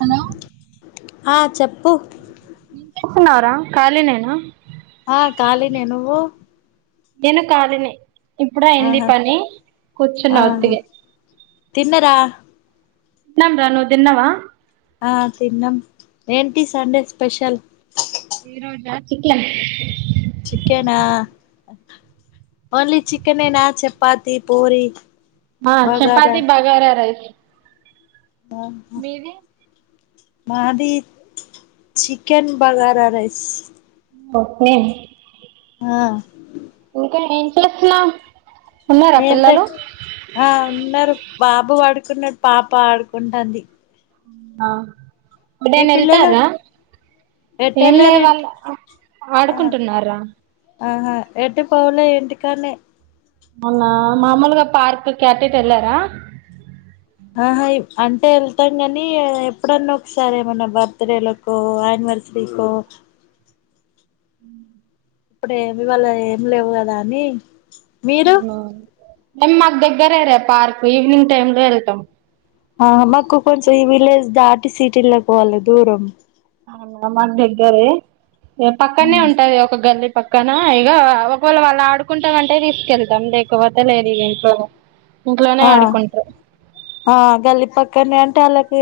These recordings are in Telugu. హలో ఆ చెప్పు ఏంచేస్తున్నావ్ రా ఖాలినేనా ఆ ఖాలినే నువ్వు నేను కాలీనే ఇప్పుడు అయింది ఆహా పని కూర్చున్న ఆహా ఒత్తిగా తిన్నరా తిన్నాం ర నువ్ తిన్నావా ఆ తిన్నం ఏంటి సండే స్పెషల్ ఈరోజ [unintelligible] చికెనా ఓన్లీ చికెనేనా చపాతి పూరి ఆ బగారా చపాతి బగారా రైస్ ఆఓ మీది మాది చికెన్ బగారా రైస్ ఒకే ఆ ఇంకా ఏం చేస్తున్నావ్ ఉన్నారా ఏం లే పిల్లలు ఆ ఉన్నారు బాబు ఆడుకున్నాడు పాప ఆడుకుంటంది ఆ ఇప్పుడేనా పిల్లలు వెళ్తారా ఏం లే ఎటెళ్ళారు వాళ ఇంటి ఆ ఆడుకుంటున్నారా ఆహా ఏంటి పోవలే ఇంటికాడనే అవునా మామూలుగా పార్క్ కటట్ ఎలార ఆహా అంటే వెళ్తాం కానీ ఎప్పుడన్నా ఒకసారే ఏమనా బర్త్ డేలకు ఆనివర్సరీకో ఇప్పుడేమి ఇవాళ ఏమి లేవు కదా అని మీరు అవు మేము మాకు దగ్గరేరే పార్క్ ఈవినింగ్ టైమ్ లో వెళ్తాం ఆ మాకు కొంచం ఈ విలేజ్ దాటి సీటీలోకి పోవాలి దూరం అవునా మాకు దగ్గరే ఇగ పక్కనే ఉంటది ఒక గల్లి పక్కన ఇగ ఒకవేళ వాళ్ళు ఆడుకుంటామంటే తీసుకెళ్తాం లేకపోతే లేదు ఇగ ఇంట్లోనే ఇంట్లోనే ఆ ఆడుకుంటారు ఆ గల్లిపక్క కాని అంటే వాళ్ళకి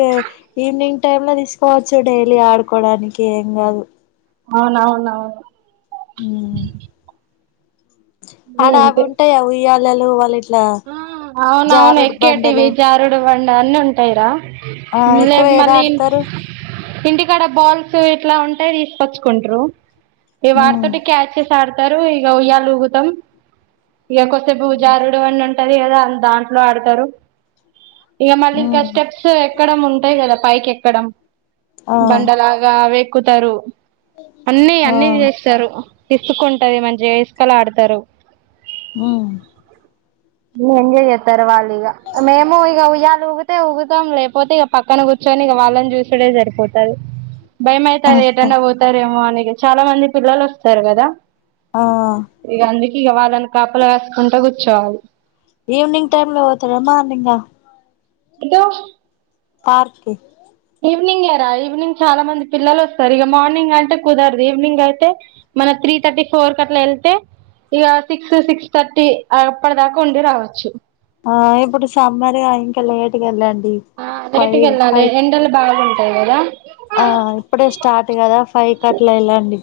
ఈవినింగ్ టైమ్ లో తీసుకోవచ్చు డైలీ ఆడుకోవడానికి ఏం కాదు అవునవునవును. ఊ ఆడ అవి ఉంటాయా ఉయ్యా వాళ్ళలో వాల్లెట్ అవును అవును ఎక్కటివే జారుడు బం బండ అన్ని ఉంటాయిరా ఆ ఎక్కువ లేదు ఏద మళ్ళీ ఆడతారు. ఇంటికాడ బాల్స్ ఇట్లా ఉంటాయి తీసుకొచ్చుకుంట్రు ఈగ ఉమ్ వాడతోటి క్యాచ్ చే చ ఆడతారు ఇక ఉయ్యాల ఊగుతాం ఇక కొద్ది సేపు జారుడు బండ ఉంటది కదా దాంట్లో ఆడుతారు. ఇక మళ్ళీ ఇంక ఉమ్ స్టెప్స్ ఎక్కడం ఉంటాయి కదా పైకి ఎక్కడం ఆ బండలాగా వే ఎక్కుతారు. అన్ని ఆ అన్ని చేస్తారు. ఇసుకుంటది మంచిగ ఇసుకలో ఆడతారు. ఉ అన్ని ఎంజాయ్ చేస్తారు వాళ్ళు ఇగ మేము ఇగ ఉయ్యాలి ఊగితే ఊగుతాం లేకపోతే ఇక పక్కన కూర్చొని ఇక వాళ్ళని చూసుడే సరిపోతాది. భయం అయితది ఆహా ఎటన్నా పోతారేమో అని చాలా మంది పిల్లలు వస్తారు కదా ఆ ఇగ వాళ్ళను కాపలా కాసుకుంట కుర్చ్ చాలు ఈవెనింగ్ టైమ్ లో పోతారా మార్నింగ్ అ ఇద్దో పార్క్కి ఈవినింగేరా ఈవినింగ్ చాలా మంది పిల్లలు వస్తారు ఇక మార్నింగ్ అంటే కుదరదు ఈవినింగ్ అయితే మన త్రీ థర్టీ ఫోర్ కి అట్లా వెళ్తే ఇక సిక్స్ సిక్స్ థర్టీ అప్పటి దాకా ఉండి రావచ్చు ఆ ఇప్పుడు సమ్మరే ఇంకా లేట్గా వెళ్ళండి ఆ లేటుగా ఫైవ్ ఎల్లలే ఫైవ్ ఎండల్ కాలం [unintelligible] ఆ ఇప్పుడే స్టార్ట్ కదా ఫైవ్ కట్లా వెళ్ళండి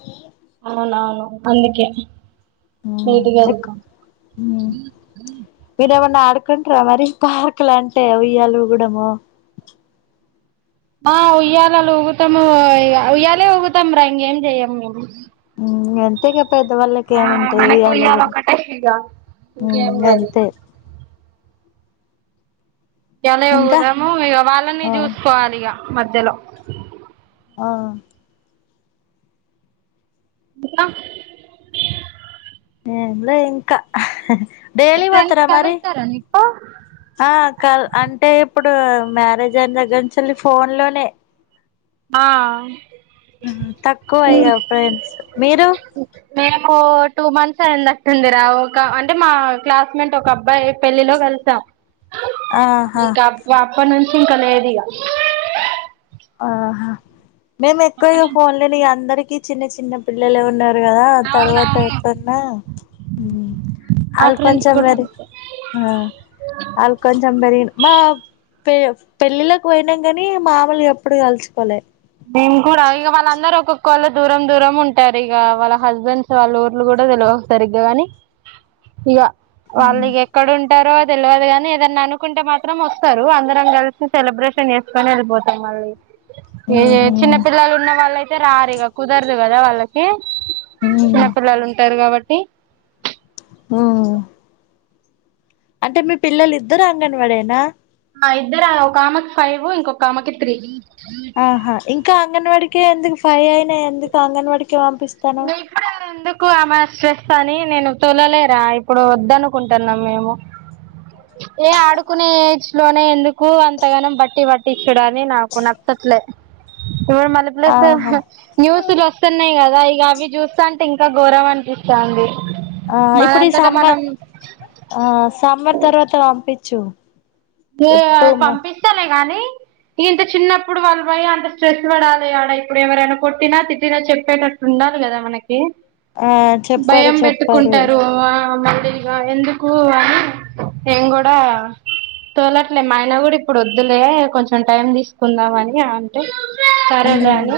అవునవును అందుకే ఊ లేటుగా ఎక్కు వెళ్తాం ఊ మీరేమైనా ఆడ పట్టుకుంటారా మరి పార్కు లంటే ఉయ్యాల ఉగడమో ఆ ఉయ్యాలలు ఊగుతాము ఉయ్యాలి ఊగుతాం రా ఇంకేం చెయ్యము మేము ఊ అంతేగా పెద్దవాళ్ళకి ఆ ఏముంటాది మనకు ఉయ్యాల ఊగడం ఒకటే ఇగ ఊ ఇంకేం లేదు అంతే ఉయ్యాల ఇంకా ఉగుతాము ఇక వాళ్ళని ఆ చూసుకోవాలి ఇక మధ్యలో ఆ ఇంకా ఎంలే ఇంకా మీ డైలీ ఫ్రెండ్స్ పోతారా మరి కలుస్తారా నీకు ఆ క అంటే ఇప్పుడు ఇప్పుడు మ్యారేజ్ అయిన దగ్గర నుంచల్లి ఫోన్ లోనే ఆ తక్కువ ఇగ ఫ్రెండ్స్ మీరు ఓ టూ మంత్స్ అయిందట్టుందిరా ఒక అంటే మా క్లాస్మేట్ ఒక అబ్బాయి పెళ్ళిలో కలిసామ్ ఆహా ఇంకా అప్ప అప్పటినుంచి ఇంకా లేదిగా ఆహా మేము ఎక్కువ ఇగ ఫోన్ లేని అందరి అందరికి చిన్న చిన్న పిల్లలే ఉన్నారు కదా తర్వాత అవునవును ఎప్పున్నా మా వాళ్ళు ఫ్రెండ్స్ కొంచెం కూడా మరి అంతే వాళ్ళ కొంచెం మరి మా పెళ్ పెళ్ళిళలకు పోయినాం కాని మామూలు ఎప్పుడు కలుచుకోలే వాళ్ళు దూరం దూరం ఉంటారు ఇక వాళ్ళ హస్బెండ్స్ వాళ్ళ ఊర్లు కూడా తెలివవు సరిగ్గా కాని ఇ- వాళ్ళు మ్ ఇగ ఎక్కడుం ఉంటారో తెలియదు కానీ ఏదన్నా అనుకుంటే మాత్రం వస్తారు అందరం కలిసి సెలబ్రేషన్ చేసుకొని వెళ్ళిపోతాం మళ్ళీ ఈ మ్ హు చిన్న పిల్లలు ఉన్న వాళ్ళైతే అయితే రారీగా కుదరదు కదా వాళ్ళకి మ్ చిన్నపిల్లలు ఉంటారు కాబట్టి ది ఆ అంటే మీ పిల్లలు ఇద్దరు అంగన్వాడేనా ఆ ఇద్దరు ఒక ఆమెకి ఫైవ్ ఇంకొక ఆమకి త్రీ ఆహా ఇంకా అంగన్వాడికే ఎందుకు ఫై అయినా ఎందుకు అంగన్వాడికి న ఇప్పుడ ఎందుకు అమె చేస్తాని నేను తూలలేరా ఇప్పుడు వద్ద అనుకుంటున్నా మేము ఏ ఆడుకునే ఏజ్ లోనే ఎందుకు అంతగానో బట్టి పట్టించుడని నాకు నచ్చట్లే ఇ మల్ల ప్లస్ ఆహా న్యూస్లు వస్తున్నాయి కదా ఇ ఇంకా అవి చూస్తా అంటే ఇంకా గోరమ్ అనిపిస్తంది ఆ ఇప్పుడు సమ్మర్ ఆ సమ్మర్ తర్వాత పంపించు ఎప్పుడు [unintelligible] పంపిస్తానే గానీ ఇంత చిన్నప్పుడు వాళ్ళు పోయి అంత స్ట్రెస్ పడాలిఆడ, ఇప్పుడు ఎవరైనా కొట్టినా తిట్టినా చెప్పేటట్టు ఉండాలి కదా మనకి ఆ చెప్పరు భయం చెప్పరు పెట్టుకుంటారు తెగా ఎందుకు అని నేన్ కూడా తోలట్లే మా ఆయన కూడా ఇప్పుడు వద్దులే కొంచెం టైం తీసుకుందామని అంటే సరేలే మ్మ్ అని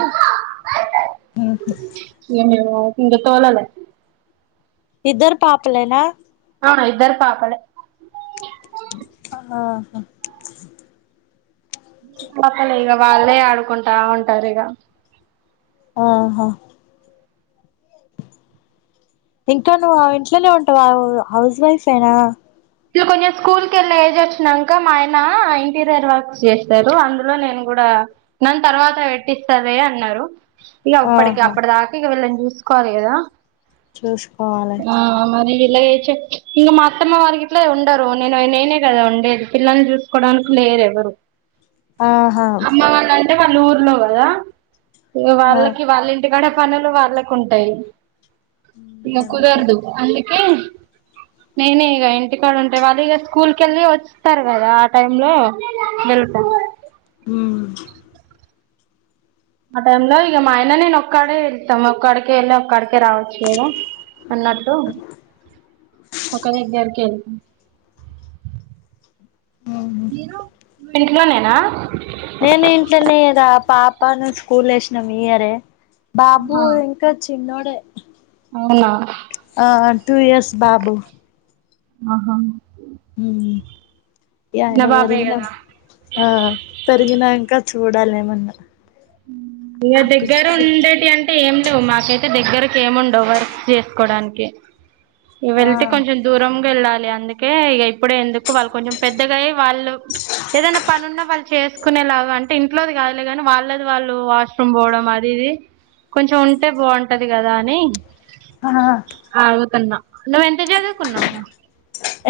ఇంగా తొలలే ఇద్దరు పాపలేనా ఆ ఇద్దరు పాపలే ఆహా మాప్ప లేగా వాళ్ళే ఆడుకుంటా ఉంటారు ఇక ఆహా ఇంకా నువ్వు ఆ ఇంట్లోనే ఉంటావు హౌస్ వైఫ్యినా ఇలు కొంచెం స్కూల్ కి వెళ్లే ఏజ్ వచ్చినాక, మా ఆయన ఇంటీరియర్ వర్క్స్ చేస్తారు, అందులో నేను కూడా నన్న తర్వాత పెట్టిస్తలే అన్నారు ఇక ఉప్పుడక ఆహా అప్పుడ దాక ఇక వెళ్ళం జూస చూసుకోవాలి కదా చూసుకోవాలి లేచే ఇగ మ అత్తమా వారికి అట్లే ఉండరు నేను నేనే కదా ఉండేది, పిల్లల్ని చూసుకోవడానికి లేరు ఎవ్వరు ఆహా అమ్మ వాళ అంటే వాళ్ళురు లో కాదా ఆ వాళ్ళకి వాళ్ళి ఇంటికాడే పనులు వాళ్ళకు ఉంటాయి ఇలా అంతే కుదార్దు అ నేనే ఇంగ ఇక్కడ ఉంటాయి వాళ్ళు ఇక స్కూల్ కెళ్ళి వస్తారు కదా ఆ టైమ్ లో వెళ్తాారు అవు ఆ టైమ్ లో ఇక మాయన నేను ఒక్కడే వెళ్తాం ఒక్కడిక వెళి ఒక్కడక రావచ్చు కదా అన్నట్టు ఒక దగ్గరికి వెళ్ా మ్మ్ మీరు ఇంట్లోనేేనా నేను ఇంట్లోనే పాప అప్పా ను స్కూల్ వేసినాం ఇయరే బాబు ఆహా ఇంకా చిన్న ప అవునా టూ ఇయర్స్ బాబు ఆహా హ ఈ ఆయన చిన్న బాబే పెరిగినా కదా ఆ పెరిగినాంక చూడాలేమన్నా మీ దగ్గర ఉండేటి అంటే అతే ఏం లేవు మాకైతే దగ్గరకి ఏముండవు వర్క్ చేసుకోవడానికి ఇ ఆ వెళ్తే కొంచెం దూరం వెళ్ళాలి అందుకే ఇక ఇప్పుడే ఎందుకు వాళ్ళు కొంచెం పెద్దగా వాళ్ళు ఏదైనా పని ఉన్నా వాళ్ళు చేసుకునే లాగా అంటే ఇంట్లోది కాదులే కాని వాళ్ళ వాళ్ళు వాష్రూమ్ పోవడం అది ఇది కొంచెం ఉంటే బాగుంటది కదా అని ఆ ఆ అవుదన్న నువ్వెంత చదువుకున్నావ్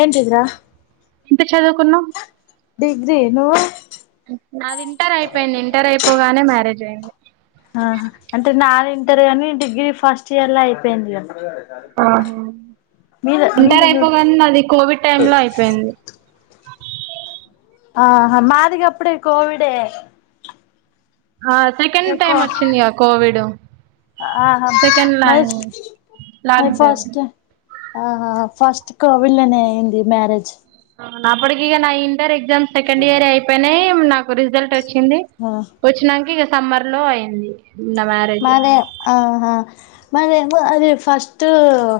ఏంటిదిరా ఇంత చదువుకున్నాం డిగ్రీ నువ్వు అది ఇంటర్ అయిపోయింది ఇంటర్ అయిపో గానే మ్యారేజ్ అయింది ఆ అంటే నాది ఇంటర్ అని డిగ్రీ ఫస్ట్ ఇయర్లా అయిపోయింది క ఆహా మీద ఇంటర్ చూడు అయిపోగా అది కోవిడ్ టైమ్ లో అయిపోయింది ఆహా మాదిగా అప్పుడే కోవిడే ఆ సెకండ్ ఇగ కో టైమ్ వచ్చిందిగా కోవిడ్ ఆహా సెకండ్ ల్యా మరి మరి లాక్డౌన్ ఫస్ట్ ఆహా ఫస్ట్ కోవిళ్ళనే అయింది మ్యారేజ్ అప్పడుకిక నా ఇంటరెక్ట్ ఎగ్జామ్ సెకండ్ ఇయర్ అయిపోయినాయి నాక్ జల్ట్ వచ్చింది ఆ వచ్చినాక సమ్మర్ లో అయింది నా మ్యారేజ్ మరి ఆహా మరి అదే ఫస్ట్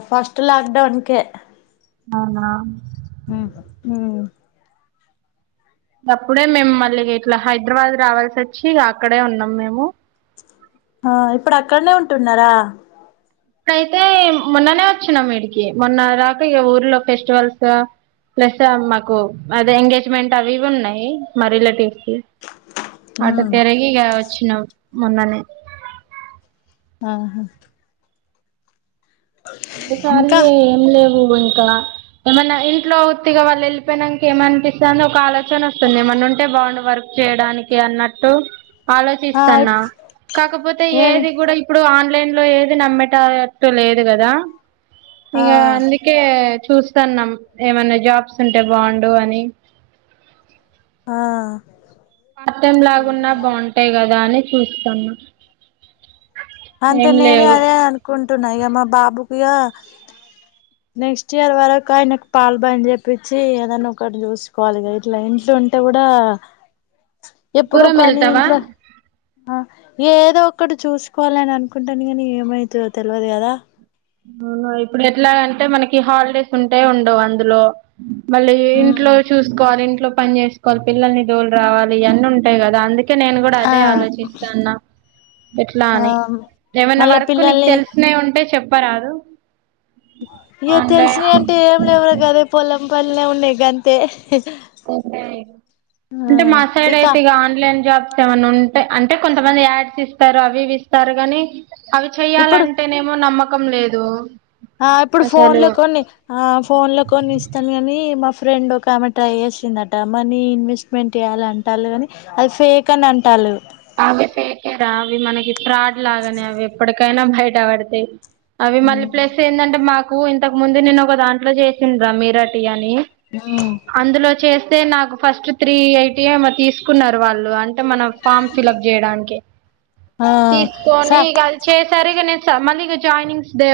ఫస్ట్ లక్డౌన్కే అవునా ఆ అప్పుడే మేము మళ్ళీ ఇట్లా హైదరాబాద్ రావాల్సి వచ్చి, ఇక అక్కడే ఉన్నాం మేము ఆ ఇప్పుడు అక్కడనే ఉంటున్నారా అయితే మొన్ననే వచ్చినాం ఇడికి, మొన్న రాక ఇక ఊర్లో ఫెస్టివల్స్ ప్లస్ మాకు అద ఎంగేజ్మెంట్ అవి ఇవి ఉన్నాయి, మా రిలేటివ్స్వి క అటు మ్మ్ తిరగి ఇక వచ్చినాం మొన్ననే ఆహా ద ఇంకా కారియ ఎం లెవ్ ఇంకా ఏమన్నా ఇంట్లో ఉత్తిగా వాళ్ళు వెళ్ళిపోయిక ఏమనిపిస్తుో ఒక ఆలో వస్తుంది మన ఉంటే బ వర్క్ చేయడానికి అన్నట్టు ఆ ఆలోచిస్తాన్నా కాకపోతే ఏన్ ఏది కూడా ఇప్పుడు ఆ ఆన్లైన్ లో ఏది నమ్మేటటు లేదు కదా ఆ ఇకా అందుకే చూస్తుాన్నాం ఏమైన్నా జాబ్స్ ఉంటే బాగుండు అని ఆ పతం లాగున్నా బాగుంటాయి కదా అని చూస్తున్న అంతే నేను అదే అనుకుంటున్నా ఇక మా బాబు ఇగ నెక్స్ట్ ఇయర్ వరకు ఆయనకు పాల్ బాన్ చెప్పచ్చి, ఏదనా ఒకటి చూసుకోవాలిగా ఇట్లా ఇంట్లో ఉంటే కూడా ఎప్పుడు దూరం పని వెళ్తావా ఇంట్లో ఏదో ఒకటి చూసి కోవాలని అనుకుంటాను కానీ ఏమైతదో తెల్వదు కదా అవును ఇప్పుడు ఎట్లా అంటే మనకి హాలిడేస్ ఉంటే ఉండవు అందులో మళ్ళీ ఇంట్లో చూసుకోవాలి ఇంట్లో పని చేసుకోవాలి పిల్లల్ని ధోలు రావాలి అన్నీ ఉంటాయి కదా అందు కె నేను కూడా ఆ అదే ఆలోచిస్తాన్నా, ఎట్లా ఆ అని ఏమైన్నా మళ్ళా వరకు నీకు పిల్లల్ని తెలిసిన ఉంటే చెప్ రాదు ఇ తెలిసినా అంటే ఏం లేవరు కదే పొలం ప ఉన్నాయి గంతే అే ఆ అంటే మా సైడ్ అయితే ఇక ఆన్లైన్ జాబ్ ఏమన్నా ఉంటే అంటే కొంతమంది యాడ్స్ ఇస్తారు అవి ఇస్తారు ని అవి ఇప్పుడు చెయ్యాలంటేనేమో నమ్మకం ముఖం లేదు ఆ ఇప్పుడు ఫోన్ అసలు లో కొన్ని ఆ ఫోన్ లో కొన్ని ఇస్తాను కాని మా ఫ్రెండ్ ఒక ఆమె ట్రై చేసిందట మనీ ఇన్వెస్ట్మెంట్ చేయాలి అంటారు కానీ అది ఫేక్ అని అంటారు అవి ఫేకే ర అవి మనకి ఫ్రాడ్ లాగానే అవి ఎప్పటిక కనా భైట్ ఆవడతే అవి మళ్ళీ ప్లేస్ ఉమ్ ఏందంటే మాకు ఇంతకు ముందు నేను ఒక దాంట్లో చేసింది రా మీరాటి అని అందులో చేస్తే నాకు ఫస్ట్ త్రీ ఎయిటీ ఏమ తీసుకున్నారు వాళ్ళు అంటే మన ఫామ్ ఫిల్ అప్ చేయడానికి ఆ తీసుకొని స ఇకది చేసరిగా న సార్ మళ్ళీ ఇగా జాయినింగ్స్ దే